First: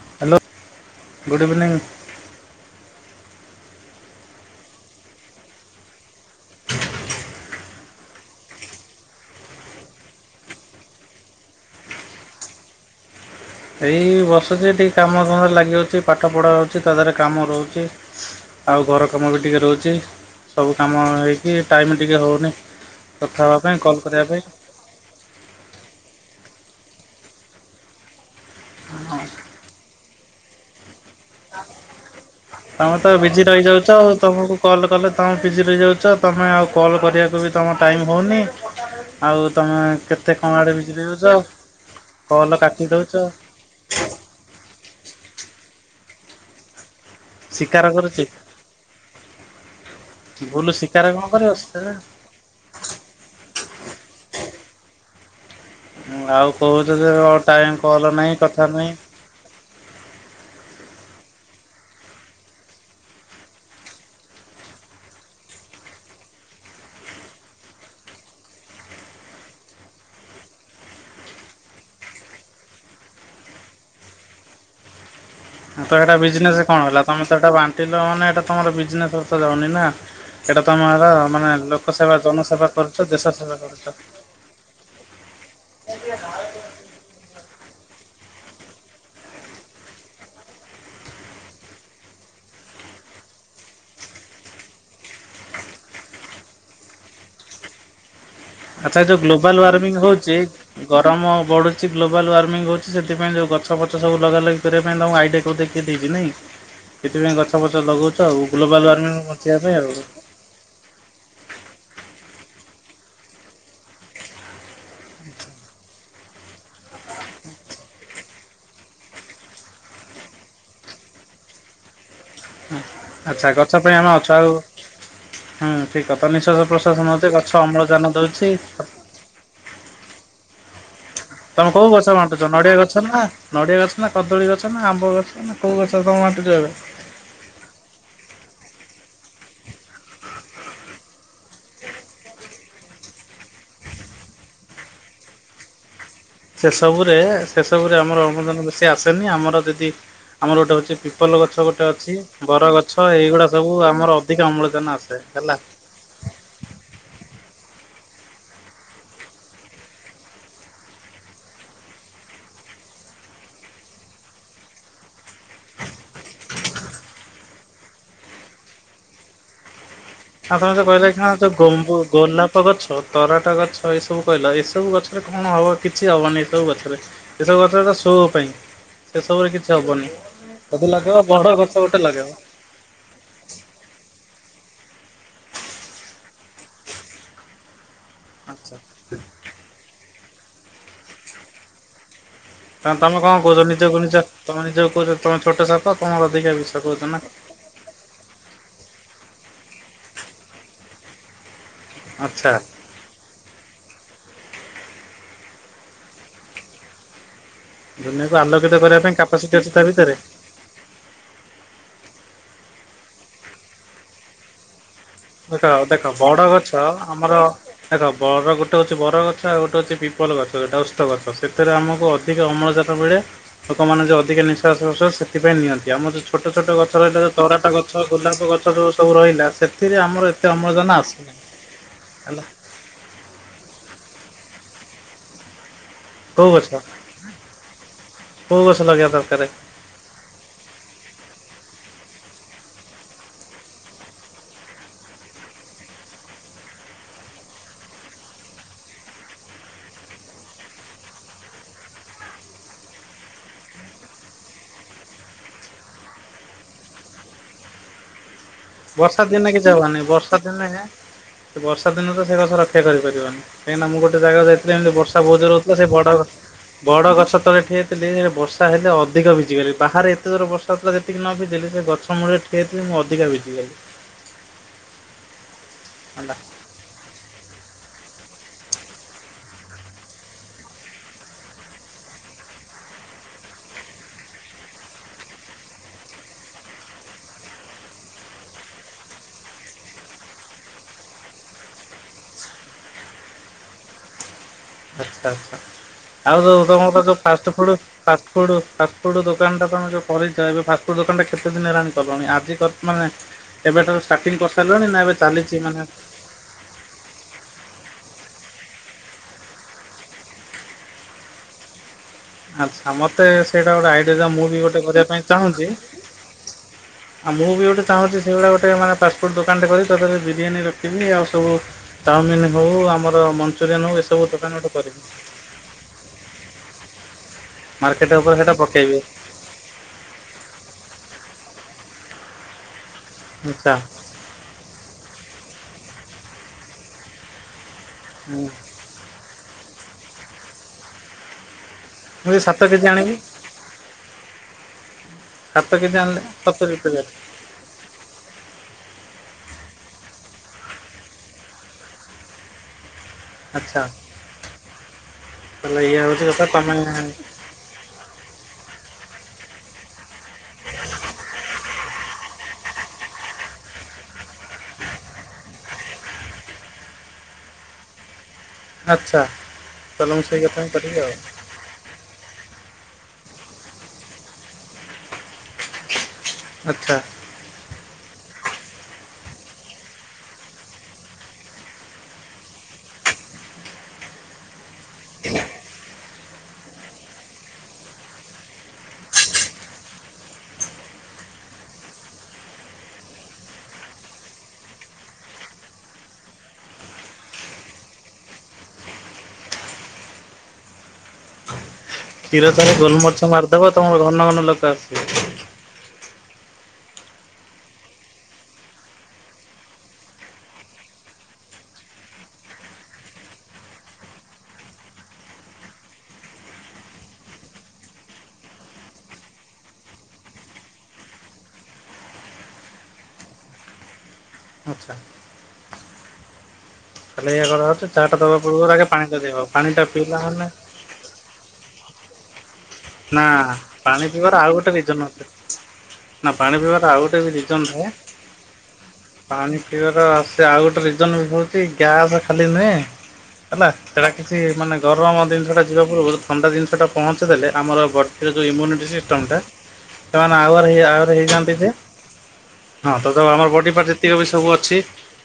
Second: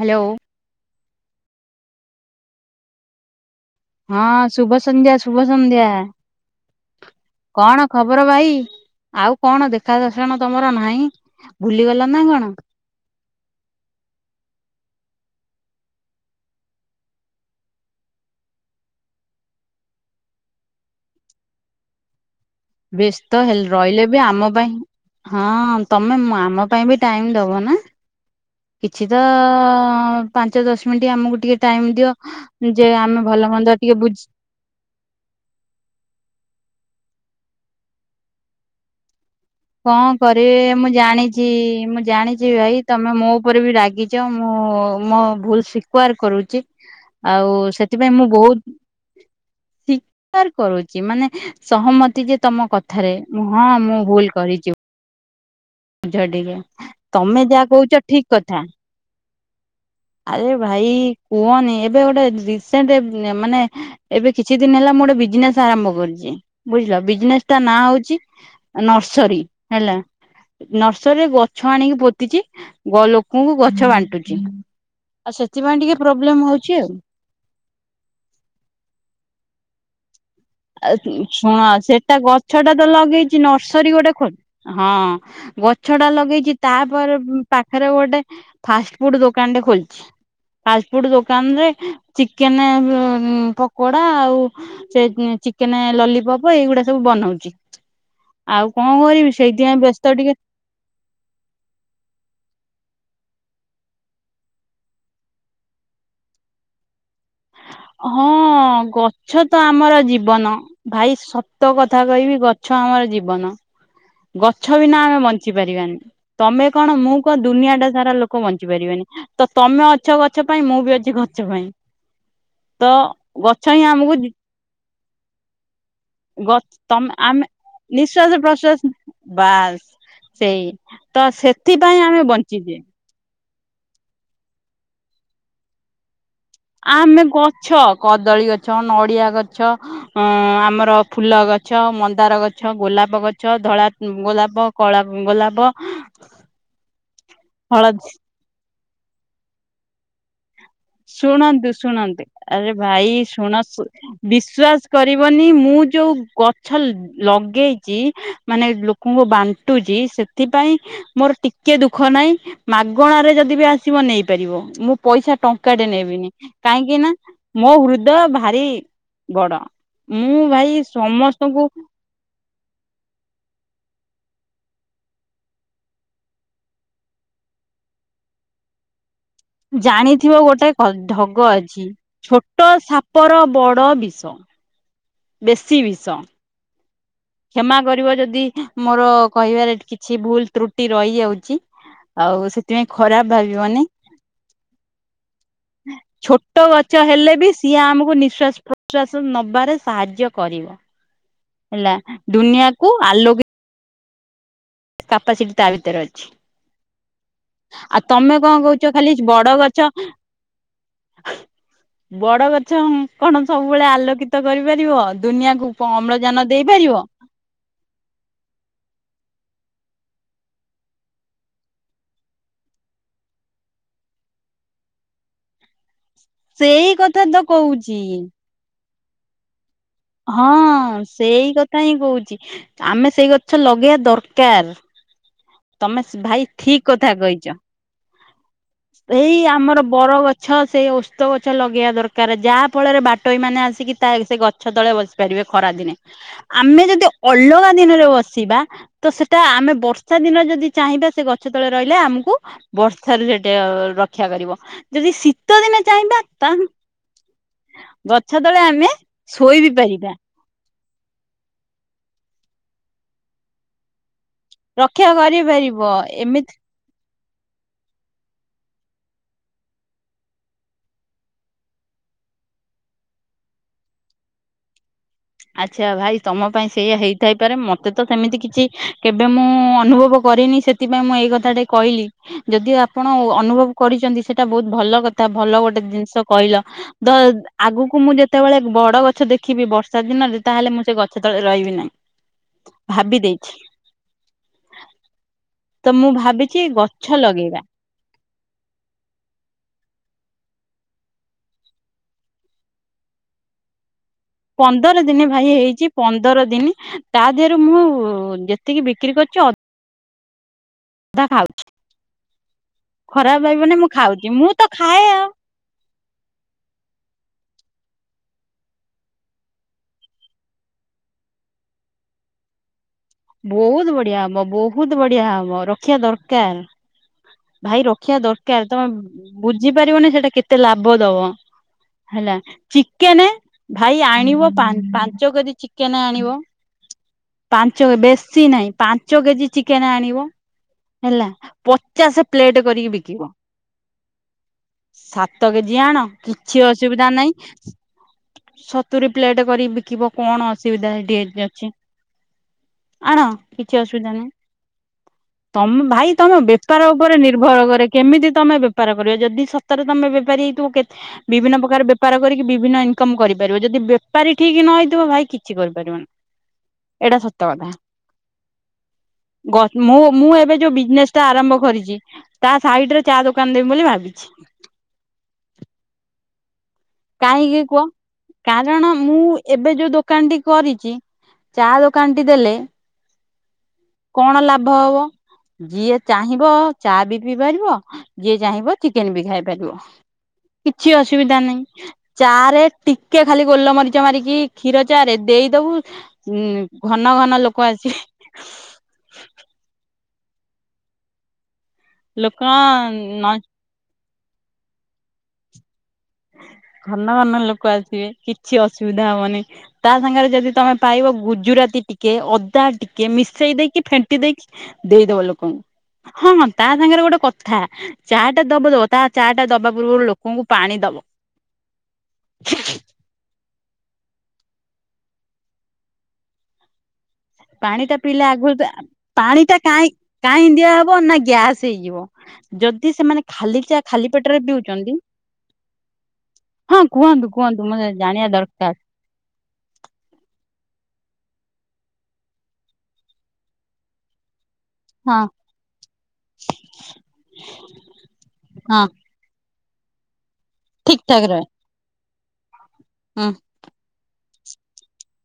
Hello hello good evening. ହଁ ଶୁଭ ସନ୍ଧ୍ୟା ଶୁଭ ସନ୍ଧ୍ୟା। କଣ ଖବର ଭାଇ? ଆଉ କଣ ଦେଖା ଦର୍ଶନ ତୋମର ନାହିଁ ଭୁଲି ଗଲ ନା କଣ? ଏଇ ବସୁଛି ଏଠି କାମ ଧାମରେ ଲାଗି ଯାଉଛି। ପାଠ ପଢା ହଉଛି ତା ଦେହରେ କାମ ରହୁଛି। ଆଉ ଘର କାମ ବି ଟିକେ ରହୁଛି। ସବୁ କାମ ହେଇକି ଟାଇମ୍ ଟିକେ ହଉନି। ବ୍ୟସ୍ତ ହେ ରହିଲେ ବି ଆମ ପାଇଁ ହଁ ତୋମେ ମ-ଆମ ପାଇଁ ବି ଟାଇମ୍ ଦବ ନା। କିଛି ତ ପାଞ୍ଚ ଦଶ ମିନିଟ୍ ଆମକୁ ଟିକେ ଟାଇମ୍ ଦିଅ। ଯେ ତୋମେ ତ ଆମେ ଭଲ ବିଜି ମନ୍ଦ ରହିଯାଉଛ ଟିକେ ଆଉ ବୁଝ ତୋମକୁ କଲ୍ କଲେ ତୋମେ ବିଜି ରହିଯାଉଛ। ତୋମେ ଆଉ କଲ୍ କରିବାକୁ ବି ତୋମ ଟାଇମ୍ ହଉନି। କଣ କରିବେ ମୁଁ ଜାଣିଛି ମୁଁ ଜାଣିଚି କଲ୍ ଭାଇ କାଟି ତୋମେ ଦେଉଛ ମୋ ଉପରେ ବି ରାଗିଚ। ମୁଁ ମୋ ଭୁଲ ସ୍ବୀକାର କରୁଚି। ଆଉ ଶିକାର ସେଥିପାଇଁ କରୁଛି ମୁଁ ବହୁତ ସ୍ବୀକାର ଭୁଲ କରୁଚି ଶିକାର କଣ ମାନେ କରିବ ସହମତି ଯେ ତୋମ କ ଥାରେ ମୁଁ ହଁ ମୁଁ ଭୁଲ କରିଚି। ଆଉ କହୁଚ ଯେ ତମେ ଯାହା ଟାଇମ୍ କହୁଛ କଲ୍ ଠିକ ନାହିଁ କଥା ନାହିଁ। ଆରେ ଭାଇ କୁଅନି ଏବେ ଗୋଟେ ରିସେଣ୍ଟେ ଏ ମାନେ ଏବେ କିଛି ଦିନ ହେଲା ମୁଁ ଗୋଟେ ବିଜନେସ୍ ଆରମ୍ଭ କରିଚି। ବୁଝିଲ, ବିଜନେସ୍ ଟା ନାଁ ହଉଚି ଅ, ନର୍ସରୀ ହେଲା। ନର୍ସରୀରେ ଗଛ ଆଣିକି ପୋତିଚି। ଗ- ଲୋକଙ୍କୁ ଗଛ ବାଣ୍ଟୁଛି। ଆଉ ସେଥିପାଇଁ ହଁ ଟିକେ ତ ଏଟା ପ୍ରୋବ୍ଲେମ ବିଜନେସ୍ ହଉଛି କଣ ଆଉ। ହେଲା ତୋମେ ତ ଏଟା ବାଣ୍ଟିଲ ମାନେ ଏଟା ତୋମର ବିଜନେସ୍ ରେ ତ ଯାଉନି ନା। ଏଇଟା ଆଏ ତମର ତୁଁ ମାନେ ଶୁଣ ଲୋକ ସେବା ସେଟା ଗଛଟା ଜନସେବା ତ କରୁଛ ଦେଶ ଲଗେଇଚି ସେବା କରୁଛ। ନର୍ସରୀ ଗୋଟେ ଖୋଲ ହଁ ଗଛ ଟା ଲଗେଇଚି। ତାପରେ ପାଖରେ ଗୋଟେ ଫାଷ୍ଟ ଫୁଡ୍ ଦୋକାନ ଟେ ଖୋଲିଛି। ଫାଷ୍ଟଫୁଡ୍ ଦୋକାନରେ ଚିକେନେ ଭୋ -ଉଁ, ପକୋଡା ଆଉ ସେ ଉଁ, ଚିକେନେ ଲଲିପପ ଏଇଗୁଡା ସବୁ ବନଉଚି। ଆଉ କଣ ଆଚ୍ଛା ଏ ଯୋଉ କରିବି ଗ୍ଲୋବାଲ ସେଇଥିପାଇଁ ୱାର୍ମିଂ ବ୍ୟସ୍ତ ହଉଛି ଟିକେ। ଗରମ ବଢୁଛି ଗ୍ଲୋବାଲ୍ ୱାର୍ମିଙ୍ଗ ହଉଛି ସେଥିପାଇଁ ଯୋଉ ଗଛ ଫଛ ସବୁ ଲଗା ଲଗି କରିବା ପାଇଁ ତୋମକୁ ଆଇଡିଆ କିଉ ଦେଇ କିଏ ଦେଇଚି ନାଇଁ ସେଥିପାଇଁ ଗ ହଁ ଗଛ ତ ପାଇଁ ଆମର ଆଉ। ଜୀବନ। ଭାଇ ସତ କଥା କହିବି ଗଛ ଆମର ଜୀବନ। ଗଛ ବିନା ଆମେ ବଞ୍ଚି ପାରିବାନି। ତୋମେ କଣ ମୁଁ କଣ ଦୁନିଆ ଟା ସାରା ଲୋକ ବଞ୍ଚି ପାରିବନି। ତ ତୋମେ ଅଛ ଗଛ ପାଇଁ। ମୁଁ ବି ଅଛି ଗଛ ପାଇଁ। ହଁ ତ ଆଚ୍ଛା ଗଛ ହିଁ ପାଇଁ ଆମେ ଆମକୁ ଅଛୁ ଆଉ ହୁଁ, ଠିକ କଥା ଗ ନିଃଶ୍ୱାସ ପ୍ରଶ୍ବାସ ତମେ ନଉଚେ ଆମେ ଗଛ ଅମ୍ଳଜାନ ନିଶ୍ଵାସ ଦଉଛି। ପ୍ରଶ୍ଵାସ ବାସ୍ ସେଇ। ତ ତୋମେ କୋଉ ସେଥିପାଇଁ ଗଛ ଆମେ ବାଣ୍ଟୁଛ ନଡିଆ ବଞ୍ଚିଛେ। ଗଛ ନା ନଡ଼ିଆ ଗଛ ନା, କଦଳୀ ଗଛ ନା, ଆମ୍ବ ଗଛ ନା, କୋଉ ଗଛ ତୋମେ ବାଣ୍ଟୁଚ ଏବେ? ଆମେ ଗଛ କଦଳୀ ଗଛ ନଡ଼ିଆ ଗଛ ଅଁ ଆମର ଫୁଲ ଗଛ ମନ୍ଦାର ଗ ଛ ଗୋଲାପ ଗଛ, ଧଳା ଗୋଲାପ, କଳା ଗୋଲାପ ସେ ସବୁରେ ସେ ସବୁରେ ହଳଦୀ ଆମର ଅବଦାନ ବେଶୀ ଆସେନି ଆମର ଯଦି ଆମର ଗୋଟେ ହ ଶୁଣନ୍ତୁ ଶୁଣନ୍ତେ ଆରେ ଭାଇ ଏଇଗୁଡା ଶୁଣ ସବୁ ଶୁ ଆମର ଅଧିକ ଅମ୍ଳଜାନ ବିଶ୍ଵାସ ଆସେ କରିବନି ହେଲା। ମୁଁ ଯୋଉ ଗ ଗଛ ଲଗେଇଛି ମାନେ ଲୋକଙ୍କୁ ବାଣ୍ଟୁଛି ସେଥିପାଇଁ ମୋର ଟିକେ ଦୁଃଖ ନାହିଁ ମାଗଣରେ ଯଦି ବି ଆସିବ ନେଇପାରିବ ମୁଁ ପଇସା ଟଙ୍କ ଙ୍କାଟେ ନେବିନି କାହିଁକି ନା ମୋ ହୃଦୟ ଭାରି ବଡ। ମୁଁ ଆଉ ଭାଇ ତମେ ଯୋଉ କହିଲେ ଏଇ ଖିନା ଯୋଉ ସମସ୍ତଙ୍କୁ ଗମ୍ବୁ ଗୋଲାପ ଗଛ, ତରାଟ ଗଛ ଏଇ ସବୁ କହିଲ ଏଇ ସବୁ ଗଛରେ କଣ ହବ କିଛି ହବନି ଏଇ ସବୁ ଗଛରେ। ଏସବୁ ଗଛ ତ ଶୋ ପାଇଁ। ସେ ସବୁରେ କିଛି ହବନି ଜାଣିଥିବ ଗୋଟେ ଯଦି ଲଗେଇବ ଢଗ ବଡ ଅଛି ଗଛ ଗୋଟେ ଲଗେଇବ। ଛୋଟ ସାପର ବଡ଼ ବିଷ। ବେଶି ବିଷ। କ୍ଷମା କରିବ ଯଦି ଆଚ୍ଛା। ମୋର କହିବାରେ ଟିକେ କିଛି ଭୁଲ ତ୍ରୁଟି ରହିଯାଉଛି ଆଉ ସେଥ ତାହେଲେ ତମେ କଣ କହୁଛ, ନିଜକୁ ନିଜେ ତମେ ନିଜକୁ କହୁଛ ତମେ ଛୋଟ ସାପ ତମର ଛୋଟ ଅଧିକା ବିଷ ଗଛ କହୁଛ ନା। ହେଲେ ବି ସିଏ ଆମକୁ ନିଶ୍ୱାସ ପ୍ରଶ୍ଵାସ ନବାରେ ସାହାଯ୍ୟ କରିବ ହେଲା। ଆଚ୍ଛା ଦୁନିଆକୁ ଆଲୋକି କାପାସିଟି ତା ଭିତରେ ଅଛି। ଆଉ ଦୁନିଆକୁ ତମେ କଣ ଆଲୋକିତ କହୁଛ କରିବା ଖାଲି ପାଇଁ ବଡ କାପାସିଟି ଅଛି ତା ଗଛ ଭିତରେ ବଡ ଗଛ କଣ ସବୁବେଳେ ଆଲୋକିତ କରିପାରିବ? ଦୁନିଆକୁ ଗୋଟେ ଦେଖ ଅମ୍ଳଜାନ ବଡ ଗଛ ଦେଇପାରିବ। ଆମର ଦେଖ ବର ଗୋଟେ ହଉଛି ବର ଗଛ ଆଉ ଗୋଟେ ହଉଚି ପିପଲ ଗଛ ଗୋଟେ ଓସ୍ତ ଗଛ ସେଥିରେ ଆମକୁ ଅ ଅଧିକ ଅମ୍ଳଜାନ ମିଳେ ଲୋକମାନେ ଯୋଉ ଅଧିକା ନିଶ୍ୱାସ ପ୍ରଶ୍ୱାସ ସେଥିପାଇଁ ନିଅନ୍ତି ଆମର ଛୋଟ ଛୋଟ ସେଇ ଗଛ ରହିଲା କଥା ଯୋଉ ତ ତରାଟ ଗଛ କହୁଛି। ଗୋଲାପ ଗଛ ଯୋଉ ସବୁ ରହିଲା ସେଥ ହଁ ସେଇ କଥା ହିଁ କହୁଛି ହେଲା ଆମେ ସେଇ ଗଛ ଲଗେଇବା ଦରକାର। ତମେ ସ ଭାଇ କୋଉ ଗଛ ଠିକ କଥା କହିଛ କୋଉ ଗଛ ଲଗେଇବା ଏଇ ଦରକାର ଆମର ବରଗ ଗଛ ସେଇ ଓସ୍ତ ଗଛ ଲଗେଇବା ଦରକାର ଯାହା ଫଳରେ ବାଟୋଇମାନେ ଆସିକି ତା ସେ ଗ ଛ ତଳେ ବସି ପାରିବେ ଖରା ଦିନେ। ଆମେ ଯଦି ଅଲଗା ଦିନରେ ବସିବା ତ ସେଟା ଆମେ ବର୍ଷ [unintelligible] ଦିନେ ଯଦି ଚାହିଁବେ ସେ ଗଛ ତଳେ ରହିଲେ ଆମୁକୁ ବର୍ଷାରୁ ସେଠି ଅ ରକ୍ଷା କରିବ, ଯଦି ଶୀତ ଦିନେ ଚାହିଁବା ତାହେନେ ଗଛ ତଳେ ଆମେ ବର୍ଷା ଦିନେ ଶୋଇ କିଛି ବି ହବନି ପାରିବା ବର୍ଷା ଦିନେ ସେ ବର୍ଷା ଦିନେ ତ ସେ ଗଛ ରକ୍ଷା କରିପାରିବନି। କାହିଁକିନା ମୁଁ ଗୋଟେ ଜାଗାକୁ ଯାଇଥିଲି ଏମିତି ରକ୍ଷା ବର୍ଷା ବହୁତ ଜୋର୍ ରେ ହଉଥିଲା କରିପାରିବ ସେ ବଡ଼ ଏମିତି ବଡ ଗଛ ତଳେ ଠିଆ ହେଇଥିଲି ହେଲେ ବର୍ଷା ହେଲେ ଅଧିକ ଭିଜିଗଲି ବାହାରେ ଏତେ ଜୋର୍ ରେ ବର୍ଷା ହଉଥିଲା ଯେ ସେଦିନ ଭିଜିଗଲି ସେ ଗଛ ମୂଳେ ଠିଆ ହେଇଥିଲି ମୁଁ ଅଧିକା ଭିଜିଗଲି। ଆଚ୍ଛା ଭାଇ ହେଲା ତମ ପାଇଁ ସେଇଆ ହେଇଥାଇପାରେ ମତେ ତ ସେମିତି କିଛି କେବେ ମୁଁ ଅନୁଭବ କରିନି ସେ ସେଥିପାଇଁ ମୁଁ ଏଇ କଥାଟେ କହିଲି ଯଦି ଆପଣ ଓ ଅନୁଭବ କରିଛନ୍ତି, ସେଇଟା ବହୁତ ଭଲ କଥା ଭଲ ଗୋଟେ ଜିନିଷ କହିଲ। ଦ ଆଗକୁ ମୁଁ ଯେତେବେଳେ ବଡ ଗଛ ଦେଖିବି ବର୍ଷ ର୍ଷା ଦିନରେ ତାହେଲେ ମୁଁ ସେ ଗଛ ତଳେ ରହିବି ନାହିଁ ଭାବିଦେଇଛି। ଆଛା ଆଚ୍ଛା ତ ମୁଁ ଆଉ ଭାବିଛି ଯୋଉ ତମର ଗଛ ଯୋଉ ଫାଷ୍ଟ ଲଗେଇବା ଫୁଡୁ ଫାଷ୍ଟଫୁଡ ଫାଷ୍ଟଫୁଡ ଦୋକାନଟା ତମେ ଯୋଉ କରିଛ, ଏବେ ଫାଷ୍ଟଫୁଡ୍ ଦୋକାନଟା କେତେ ଦିନ ହେଲାଣି କଲଣି ଆଜି କ ମାନେ [inaudible] ଏବେ ତମେ ଷ୍ଟାଟିଙ୍ଗ କ କରିସାରିଲଣି ପନ୍ଦର ନା ଦିନି ଭାଇ ହେଇଛି ପନ୍ଦର ଦିନି। ତା ଦେହରୁ ମୁଁ ଯେତିକି ବିକ୍ରି କରୁଛି। [unintelligible] ଆଚ୍ଛା ମତେ ଖରାପ ସେଇଟା ଭାବିବନି ମୁଁ ଗୋଟେ ଆଇଡିଆ ଦିଅ ଖାଉଛି ମୁଁ ବି ତ ଗୋଟେ ଖାଏ କରିବା ଆଉ ପାଇଁ ଚାହୁଁଛି। ଆଉ ମୁଁ ବି ଗୋଟେ ଚାହୁଁଛି ସେଇଭଳିଆ ଗୋଟେ ମାନେ ଫାଷ୍ଟ ଫୁଡ଼ ଦୋକାନଟେ କରି ତା ଦେହରେ ବିରିୟାନ ରଖିବି ଆଉ ସବୁ ଚାଓମିନ୍ ହଉ ଆମ ବହୁତ ବଢ଼ିଆ ହବ ବହୁତ ବଢ଼ିଆ ହବ ରଖିବା ଦରକାର। ଭାଇ ମାର୍କେଟ ରଖିବା ଉପରେ ସେଇଟା ଦରକାର ପକେଇବି ତମେ ବୁଝିପାରିବନି ସେଟା କେତେ ଲାଭ ଦବ ହେଲା ଚିକେନ ଆଚ୍ଛା ଭାଇ ଆଣିବ ପାଞ୍ଚ କେଜି ଚିକେନ ଆଣିବ। ଞ୍ଚ ହୁଁ। ବେଶୀ ନାଇଁ ପାଞ୍ଚ କେଜି ଚିକେନ ଆଣିବ ହେଲା। ପଚାଶ ମୁଁ ଏଇ ସାତ ପ୍ଲେଟ କେଜି କରିକି ଆଣିବି ବିକିବ। ସାତ କେଜି ଆଣ ଆଣିଲେ କିଛି ସତୁରି ପିଲା ଅସୁବିଧା ନାଇଁ। ସତୁରି ପ୍ଲେଟ କରି ବିକିବ କଣ ଅସୁବିଧା ସେଠି ଅ ଅଛି। ଆଣ କିଛି ଆଚ୍ଛା। ଅସୁବିଧା ନାହିଁ। ତାହେଲେ ତମ ଏଇଆ ଭାଇ ହଉଛି ତମ କଥା ତମେ ବେପାର ଉପରେ ନିର୍ଭର କରେ। କେମିତି ତମେ ବେପାର କରିବ ଯଦି ସତରେ ତମେ ବେପାରୀ ହେଇଥିବ କେ ବିଭିନ୍ନ ପ୍ରକାର ବେପାର କରିକି ବିଭିନ୍ନ ଇନକମ କରିପାରିବ। ଯଦି ବେପାରୀ ଠିକ ନ ହେଇଥିବ ଭାଇ କିଛି କରିପାରିବନି। ଏଇଟା ସତ କଥା। ଆଚ୍ଛା ଗ ମୁଁ ତାହେଲେ ମୁଁ ସେଇ କଥା ଏବେ ହିଁ ଯୋଉ ବିଜ୍ କରିବି ଆଉ। ନେସ ଟା ଆରମ୍ଭ କରିଛି ତା ସାଇଡ୍ ରେ ଚା ଦୋକାନ ଦେମି ବୋଲି ଭାବିଛି। ଆଛା। କାହିଁକି କୁହ, କାରଣ ମୁଁ ଏବେ ଯୋଉ ଦୋକାନଟି କରିଛି। ଚା ଦୋକାନ ଟି ଦେଲେ [inaudible] କଣ ଲାଭ ହବ। ଯିଏ ଚାହିଁବ ଚା ବି ପିଇ ପାରିବ। ଯିଏ ଚାହିଁବ ଚିକେନ୍ ବି ଖାଇ ପାରିବ। କିଛି ଅସୁବିଧା ନାହିଁ। ଚା ରେ ଟିକେ ଖାଲି ଗୋଲମରିଚ ମାରିକି କ୍ଷୀର ଚା ରେ ଦେଇଦବୁ ଉଁ ଘନ ଘନ ଲୋକ ଆସିବେ। ଲୋକ ଖୀର ଚା ରେ ନ ଗୋଲମରିଚ ମାରିଦବ ତମର ଘନ ଘନ ଲୋକ ଆସିବେ। ଘନ ଘନ ଲୋକ ଆସିବେ କିଛି ଅସୁବିଧା ହବନି। ତା ସାଙ୍ଗରେ ଯଦି ତମେ ପାଇବ, ଗୁଜୁରାତି ଟିକେ ଅଦା ଟିକେ ମିଶେଇ ଦେଇକି ଫେଣ୍ଟି ଦେଇକି ଦେଇଦବ ଲୋକଙ୍କୁ ହଁ ହଁ ତା ସାଙ୍ଗରେ ଗୋଟେ କଥା। ଚା ଟା ଦବ ଦବ ତା ଚା ଟା ଦବା ପୂର୍ବରୁ ଲୋକଙ୍କୁ ପାଣି ଦବ। [inaudible] ଆଚ୍ଛା। ତାହେଲେ ଏଇଆ ପାଣି କରାହଉଛି ଟା ଚାହା ପିଇଲେ ଦବା ଆଗରୁ ଯା ପୂର୍ବରୁ ଆଗେ ପାଣିଟା ଦିଆହବ ପାଣି ଟା ପାଣିଟା କାଁଇଁ ପିଇଲା ମାନେ କାହିଁକି ଦିଆହବ ନା ଗ୍ୟାସ୍ ହେଇଯିବ। ଯଦି ସେମାନେ ନା ଖାଲି ଚା ପାଣି ଖାଲି ପିଇବାର ପେଟରେ ଆଉ ଗୋଟେ ପିଉଛନ୍ତି। ରିଜନ ଅଛି। ନା ପାଣି ହଁ ପିଇବାର ଆଉ ଗୋଟେ ବି କୁହନ୍ତୁ କୁହନ୍ତୁ ରିଜନ ମୁଁ ଥାଏ। ଜାଣିବା ଦରକାର। ପାଣି ପିଇବାର ସେ ଆଉ ଗୋଟେ ରିଜନ ବି ହଉଛି, ଗ୍ୟାସ ଖାଲି ନୁହେଁ। ହେଲା ସେଟା କିଛି ମାନେ ହଁ ଗରମ ଜିନିଷଟା ଯିବା ପୂର୍ବରୁ ଥଣ୍ଡା ଜିନିଷଟା ପହଞ୍ଚିଦେଲେ ଆମର ବଡ଼ିର ଯଉଁ ହଁ ଇମ୍ୟୁନିଟି ସି ଷ୍ଟମ୍ ଟା ସେମାନେ [unintelligible] ଠିକ ଠାକ ରହେ। ହେଇଯାଆନ୍ତି ଯେ। ହଁ ତ ହୁଁ ଆମର ବଡି ପାର୍ଟ ଯେତିକ ବି ସବୁ ଅଛି।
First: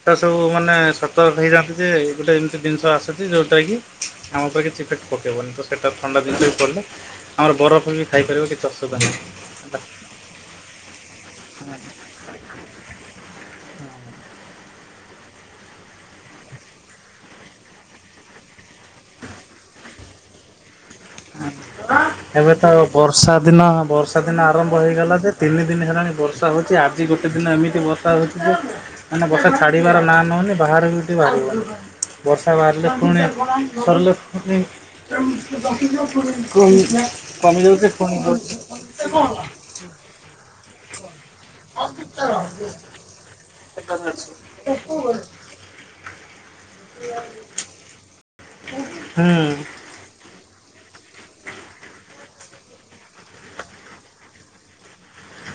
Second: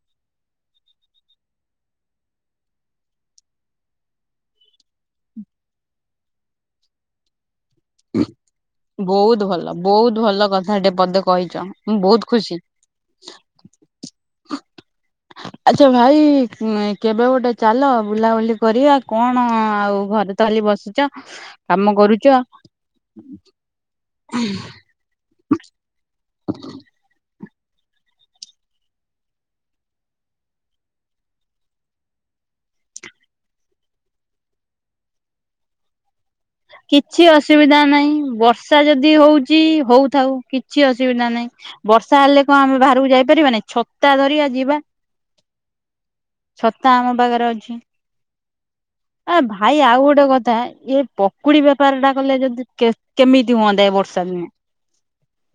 ଟା ସବୁ ମାନେ ସତର୍କ ହେଇଯାନନ୍ତେ ଯେ ଗୋଟେ ଏମିତି ଜିନିଷ ଆସୁଛି ଯଉଁଟା କି ଆମ ଉପରେ କିଛି ଇଫେକ୍ଟ ପକେଇବନି ତ ସେଟା ଥଣ୍ଡା [unintelligible] ଆମର ବରଫ ବି ଖାଇପାରିବ କିଛି ଅସୁବିଧା ବହୁତ ଭଲ। ନାହିଁ ବହୁତ ଭଲ କଥା ଟେ ପଦେ କହିଛ ହେଲା। ମୁଁ ବହୁତ ଖୁସି। [inaudible] [inaudible] ଆଚ୍ଛା ଭାଇ ଉଁ କେବେ ଗୋଟେ ଚାଲ ବୁଲାବୁଲି କରିବା କଣ ଆଉ ଘରେ ତ ଖାଲି ବସିଚ। କାମ କରୁଚ। ଏବେ ତ ବର୍ଷା ଦିନ ବର୍ଷା ଦିନ ଆରମ୍ଭ ହେଇଗଲା ଯେ ତିନି ଦିନ ହେଲାଣି ବର୍ଷା ହଉଛି ଆଜି ଗୋଟେ ଦିନ ଏମିତି ବର୍ଷା ହେଉଛି ଯେ ମାନେ ବର୍ଷା ଛାଡ଼ିବାର ନାଁ ନଉନି ବାହାରୁକୁ ବି ଟିକେ ବାହାରି ହଉ। ବର୍ଷା ବାହାରିଲେ ପୁଣି ସରିଲେ ପୁଣି। କମି କିଛି ଅସୁବିଧା କମିଯାଉଛି ପୁଣି ନାହିଁ ବଢୁଛି। ବର୍ଷା ଯଦି ହୁଁ। ହଉଛି ହଉଥାଉ କିଛି ଅସୁବିଧା ନାହିଁ। ବର୍ଷା ହେଲେ କଣ ଆମେ ବାହାରକୁ ଯାଇପାରିବାନି ଛତା ଧରିବା ଯିବା। ଛତା ଆମ ପାଖରେ ଅଛି ଆ ଭାଇ ଆଉ ଗୋଟେ କଥା ଇଏ ପ ପକୁଡି ବେପାର ଟା କଲେ ଯଦି କେ-କେମିତି ହୁଅନ୍ତା ଏ ବର୍ଷା ଦିନେ?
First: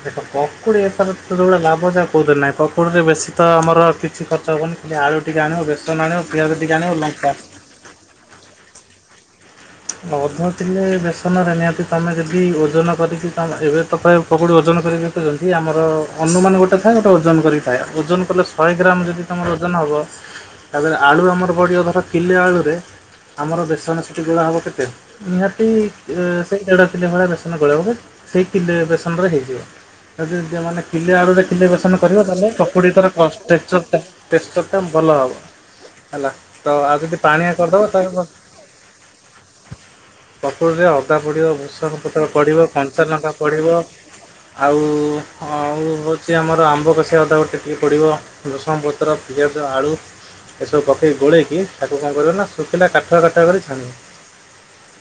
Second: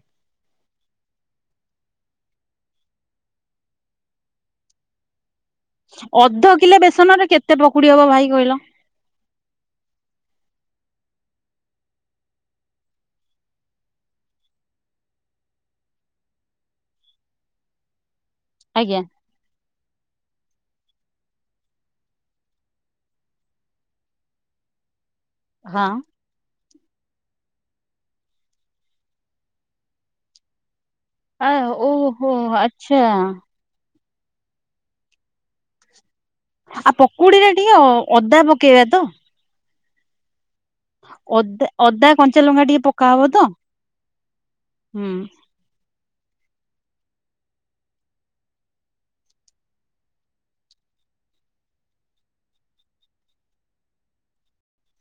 ଦେଖ ପକୁଡି ବେପାର ତ ଯୋଉଭଳିଆ ଲାଭ ଯେ କୋଉଥିରେ ନାହିଁ। ପକୁଡି ରେ ବେଶୀ ତ ଆମର କିଛି ଖର୍ଚ୍ଚ ହବନି। ଖାଲି ଆଳୁ ଟିକେ ଆଣିବ ବେ ଅଧ କିଲେ ବେସନରେ କେତେ ପକୁଡି ହବ ଭାଇ କହିଲ? ଅଧ କିଲେ ବେସନରେ ନିହାତି ତମେ ଯଦି ଓଜନ କରିକି ତମ ଏବେ ତ ପ୍ରାୟ ପକୁଡ଼ି ଓଜନ କରିକି। [unintelligible] ଆମର ଅନୁମାନ ଗୋଟେ ଥାଏ ଗୋଟେ ଓଜନ କରିଥାଏ ଓଜନ କଲେ ଶହେ ଗ୍ରାମ ଆଜ୍ଞା ଯଦି। ତମର ଓଜନ ହବ୍। ତାପରେ ଆଳୁ ଆମର ପଡ଼ିବ ଧର କିଲେ ଆଳୁରେ ଆମର ବେସନ ସେଠୀ ଗୁଳା ହବ। କେତେ ନିହାତି ହଁ। ଏ ସେଇ ଦେଢ଼ କିଲେ ଭଳିଆ ବେସନ ଗୋଳେଇବ ହେ ସେଇ କିଲେ ବେସନରେ ହେଇଯିବ ଆଉ ଜୋ ଯଉ ମାନେ। କିଲେ ଆଳୁ ରେ ଆ କିଲେ ବେସନ କରିବ ଓହୋ ତାହେଲେ ପକୁଡ଼ି ଆଚ୍ଛା ଟାର ଅ ଷ୍ଟ୍ରେକ୍ଚରଟା। ଷ୍ଟ୍ରେକ୍ଚରଟା ଭଲ ହବ ହେଲା ତ ଆଉ ଯଦି ପାଣିଆ କରିଦବ ତାହା ପକେଇଆ ତ। ପକୁଡ଼ୀରେ ଅଦା ପଡ଼ିବ ଭୂଷଙ୍ଗ ଅଦା ପତ୍ର କଞ୍ଚାଲଙ୍କା ପଡ଼ିବ ଟିକେ ପକା ହବ କଞ୍ଚାଲଙ୍କା ତ? ପଡ଼ିବ। ଆଉ। ହୁଁ ହଁ ଆଉ ହଉଛି ଆମର ଆମ୍ବ କଷିଆ ଅଦା ଗୋଟେ ଟିକେ ପଡ଼ିବ ଭେଶୁଆଁ ପତ୍ର, ପିଆଜ, ଆଳୁ। ଏସବୁ ପକେଇ ଗୋଳେଇକି ତାକୁ କଣ କରିବ ନା ଶୁଖିଲା କାଠୁଆ କାଠୁଆ କରି ଛାଣିବ।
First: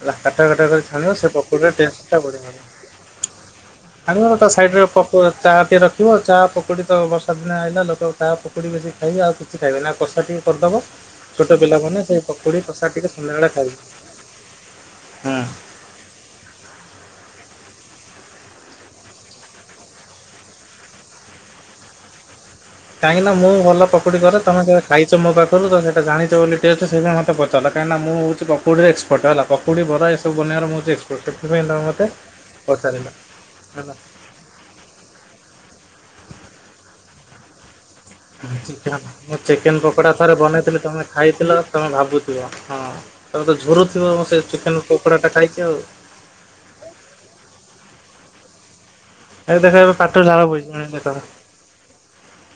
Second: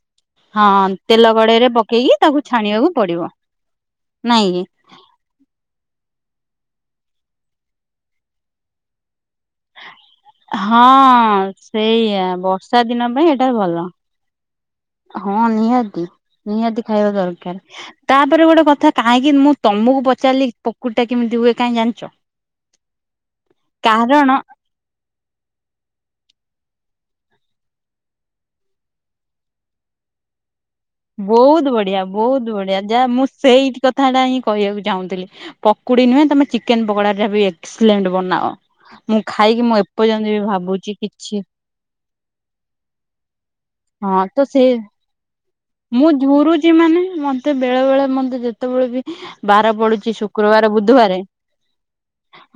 ହେଲା କାଠୁଆ କାଠୁଆ କରି ହଁ ଛାଣିବ ତେଲ ସେ କଡେଇରେ ପକୁଡ଼ିର ପକେଇକି ଟେଷ୍ଟଟା ତାକୁ ବଢିଆ ଛାଣିବାକୁ ପଡିବ ହବ୍। ଆଉ ମୁଁ ନାଇଁ ତା କି? ସାଇଡ ରେ ପ ତ ଚା ଟେ ରଖିବ ଚା ପକୁଡି ତ ବର୍ଷା ଦିନ ଆଇଲା ଲୋକ ଚା ପକୁଡି ବେଶୀ ଖାଇବେ ଆଉ କି ସେ ଖାଇବେ ନା କଷା ଟିକେ କରିଦବ ହଁ ଛୋଟ ପିଲାମାନେ ସେଇଆ ସେଇ ପକୁଡ଼ି ବର୍ଷା କଷା ଦିନ ଟିକେ ପାଇଁ ଏଇଟା ସନ୍ଧ୍ୟାବେଳେ ଭଲ ଖାଇବେ। ହଁ ହୁଁ ନିହାତି ନିହାତି ଖାଇବା ଦରକାର। ତାପରେ ଗୋଟେ କଥା କାହିଁକି ମୁଁ ତମକୁ ପଚାରିଲି ପକୁଡି ଟା କେମିତି ହୁଏ କାହିଁ ଜାଣିଛ? କାହିଁକି ନା ମୁଁ ଭଲ ପକୁଡି କାରଣ କରେ ତମେ ସେ ଖାଇଛ ମୋ ପାଖରୁ ତ ସେଟା ଜାଣିଛ ବୋଲି ଟେଷ୍ଟ ସେଥିପାଇଁ ମତେ ପଚାରିଲ କାହିଁକିନା ମୁଁ ହଉଚି ପକୁଡିରେ ଏକ୍ସପର୍ଟ ହେଲା ପ ପକୁଡି, ବରା ଏସବୁ ବନେଇବାର ମୁଁ ହଉଚି ଏକ୍ସ ବହୁତ ବଢିଆ ବହୁତ ବଢିଆ ଯାହା ମୁଁ ସେଇଠୀ ହେଲା କଥାଟା ହିଁ। କହିବାକୁ ଚାହୁଁଥିଲି ପକୁଡି ନୁହେଁ ତମେ ଚିକେନ ପକୋଡା ଟା ବି ଏକ୍ସଲେଣ୍ଟ ବ ହୁଁ ଚିକେନ ମୁଁ ଚିକେନ ପକୋଡା ଥରେ ବି ବନେଇଥିଲି ଭାବୁଛି ତମେ କିଛି ଖାଇଥିଲ ତମେ ଭାବୁଥିବ ହଁ। ତମେ ତ ଝୁରୁ ଥିବ ହଁ ତ ସେ ଚିକେନ ପକୋଡା ଟା ଖାଇକି ଆଉ। ମୁଁ ଝୁରୁଛି ମାନେ ମତେ ବେଳେ ବେଳେ ମତେ ଯେତେବେଳେ ବି ଏ ବାର ଦେଖ ଏବେ ପଡୁଛି ପାଟିରୁ ଝାଳ ଶୁକ୍ରବାର, ବୋହିଯିବଣି ଦେଖ ବୁଧବାରେ। ହୁଁ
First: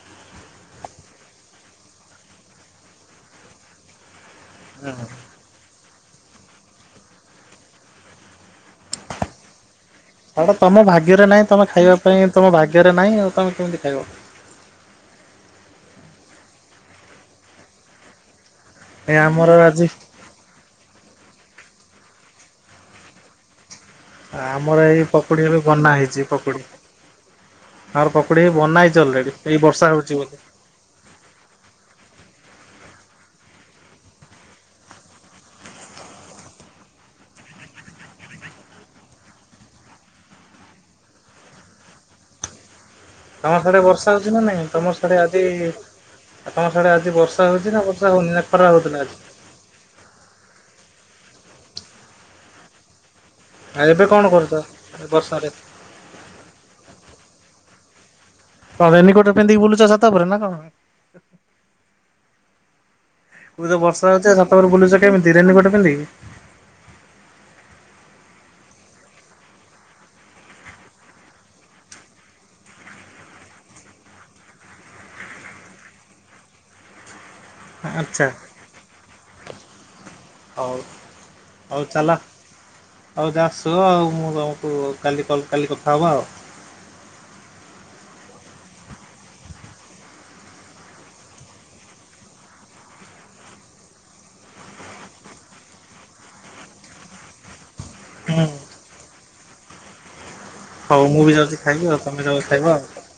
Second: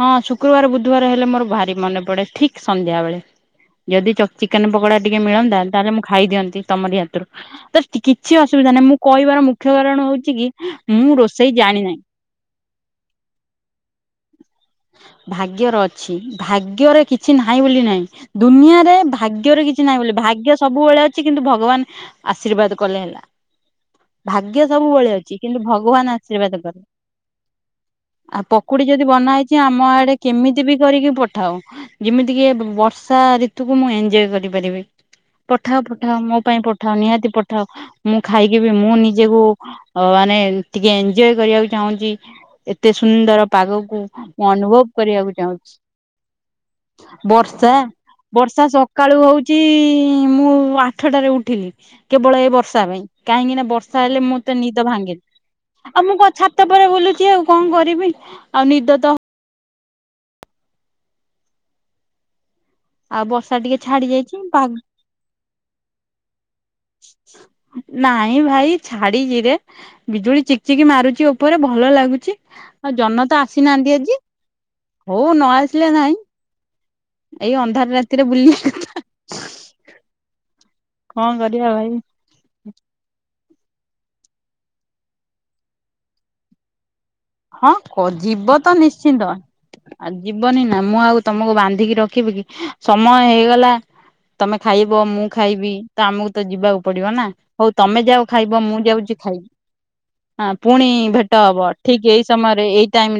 ହଁ ଶୁକ୍ରବାର, ବୁଧବାର ହେଲେ ମୋର ଭାରି ମନେ ପଡେ ଠିକ ସନ୍ଧ୍ୟା ବେଳେ। ଯଦି ଚ ଚିକେନ ପକୋଡା ଟିକେ ମିଳନ୍ତା ତାହେଲେ ମୁଁ ଖାଇଦିଅନ୍ତି ତମର ହାତରୁ ତ ତି କିଛି ଅସୁବିଧା ନାହିଁ ମୁଁ କହିବାର ମୁଖ୍ୟ କାରଣ ହଉ ସେଇଟା ତମ ଭାଗ୍ୟରେ ନାଇଁ ତମେ ଖାଇବା ପାଇଁ ତମ ଭାଗ୍ୟରେ ନାହିଁ ଆଉ ତମେ କେମିତି ଖାଇବ? ଭାଗ୍ୟର ଅଛି ଭାଗ୍ୟରେ କିଛି ନାହିଁ ବୋଲି ନାହିଁ ଦୁନିଆ ଏ ଆମର ଭାଗ୍ୟର ଆଜି କିଛି ନାହିଁ ବୋଲି ଭାଗ୍ୟ ସବୁବେଳେ ଅଛି କିନ୍ତୁ ଭଗବାନ ଆଶୀର୍ବାଦ କଲେ ହେଲା। ଭାଗ୍ୟ ଆମର ଏଇ ସବୁବେଳେ ଅଛି ପକୁଡି କିନ୍ତୁ ଏବେ ବନା ଭଗବାନ ହେଇଛି ଆଶୀର୍ବାଦ ପକୁଡି କଲେ। ଆମର ଆଉ ବନା ପକୁଡି ହେଇଛି ଯଦି ଅଲରେଡି ବନା ଏଇ ହେଇଛି ବର୍ଷା ଆମ ହଉଛି ଆଡେ ବୋଲି। କେମି ଏମିତି ବି କରିକି ପଠାଅ ଯେମିତି କି ଏ ବ-ବର୍ଷା ଋତୁକୁ ମୁଁ ଏଞ୍ଜୋୟ କରିପାରିବି। ପଠାଅ ପଠାଅ। ମୋ ପାଇଁ ପଠାଅ। ନିହାତି ପଠାଅ। ମୁଁ ଖାଇକି, ବି ମୁଁ ନିଜେକୁ ଅ ମାନେ ଟିକେ ଏଞଜୟ କରିବାକୁ ଚାହୁଁଛି। ଏତେ ସୁନ୍ଦର ତମର ସାଡେ ପାଗକୁ। ବର୍ଷା ହଉଛି ନା ମୁଁ ନାଇଁ ଅନୁଭବ ତମର ସାଡେ କରିବାକୁ ଆଜି ଚାହୁଁଛି। ତମ ସାଡେ ଆଜି ହଉଛି ବର୍ଷା, ନା ହଉନି ନା ବର୍ଷା ଖରା ହଉଥିଲା ଆଜି ସକାଳୁ ହଉ ଚି, ମୁଁ ଆଠଟାରେ ଉଠିଲି। କେବଳ ଏ ବର୍ଷା ପାଇଁ। କାହିଁକି ନା ଆଉ ବର୍ଷା ଏବେ ହେଲେ, କଣ ମୋର ତ କରୁଛ ନିଦ ଭାଙ୍ଗେନି। ବର୍ଷାରେ? ଆଉ ମୁଁ କ ଛାତ ଉପରେ ବୁଲୁଛି। ଆଉ କଣ କରିବି? ଆଉ କଣ ନିଦ ତ ରେନୀ କୋଟ୍ ପନ୍ଧି ବୁଲୁଚ ଛାତ ଉପରେ ନା କଣ? ଆଉ ବର୍ଷା ପୁଣି ତ ଟିକେ ଛାଡି ବର୍ଷା ହେଉଛି, ଯାଇଛି ଛାତ ପା ଉପରେ ବୁଲୁଛ କେମିତି? ରେନୀ କୋଟ୍ ପିନ୍ଧିକି? ନାଇଁ ଭାଇ ଛାଡିଛିରେ ବିଜୁଳି ଚିକ୍ ଚିକ୍ ମାରୁଚି ଉପରେ, ଭଲ ଲାଗୁଛି। ଆଉ ଯହ୍ନ ତ ଆସିନାହାନ୍ତି ଆଜି। ହଉ ନ ଆସିଲେ ନାଇଁ। ଏଇ ଅନ୍ଧାର ଆଚ୍ଛା ରାତିରେ ବୁଲି ହଉ। କଣ କରିବା ହଉ ଭାଇ ଚାଲ। ହଉ ଯା ସୁଅ। ମୁଁ ତମକୁ କାଲି କ- କଲ କାଲି କଥା ହବା ଆଉ। ହଁ କ ଯିବ ତ ନିଶ୍ଚିନ୍ତ। ଆଉ ଯିବନି ନା, ମୁଁ ଆଉ ତମକୁ ବାନ୍ଧିକି ରଖିବି, କି ସମୟ ହେଇଗଲା ତମେ ଖାଇବ। ମୁଁ ଖାଇବି ତ ଆମକୁ ତ ଯିବାକୁ ପଡିବ ନା? ହଉ ତମେ ଯାଅ ହୁଁ ଖାଇବ। ମୁଁ ଯାଉଛି ଖାଇବି। ପୁଣି ହଉ ମୁଁ ବି ଭେଟ ଯାଉଛି ହବ। ଖାଇବି ଆଉ ଠିକ ତମେ ଏଇ ଯାଅ ସମୟରେ, ଖାଇବ ଆଉ। ଏଇ ଟାଇମ୍ ରେ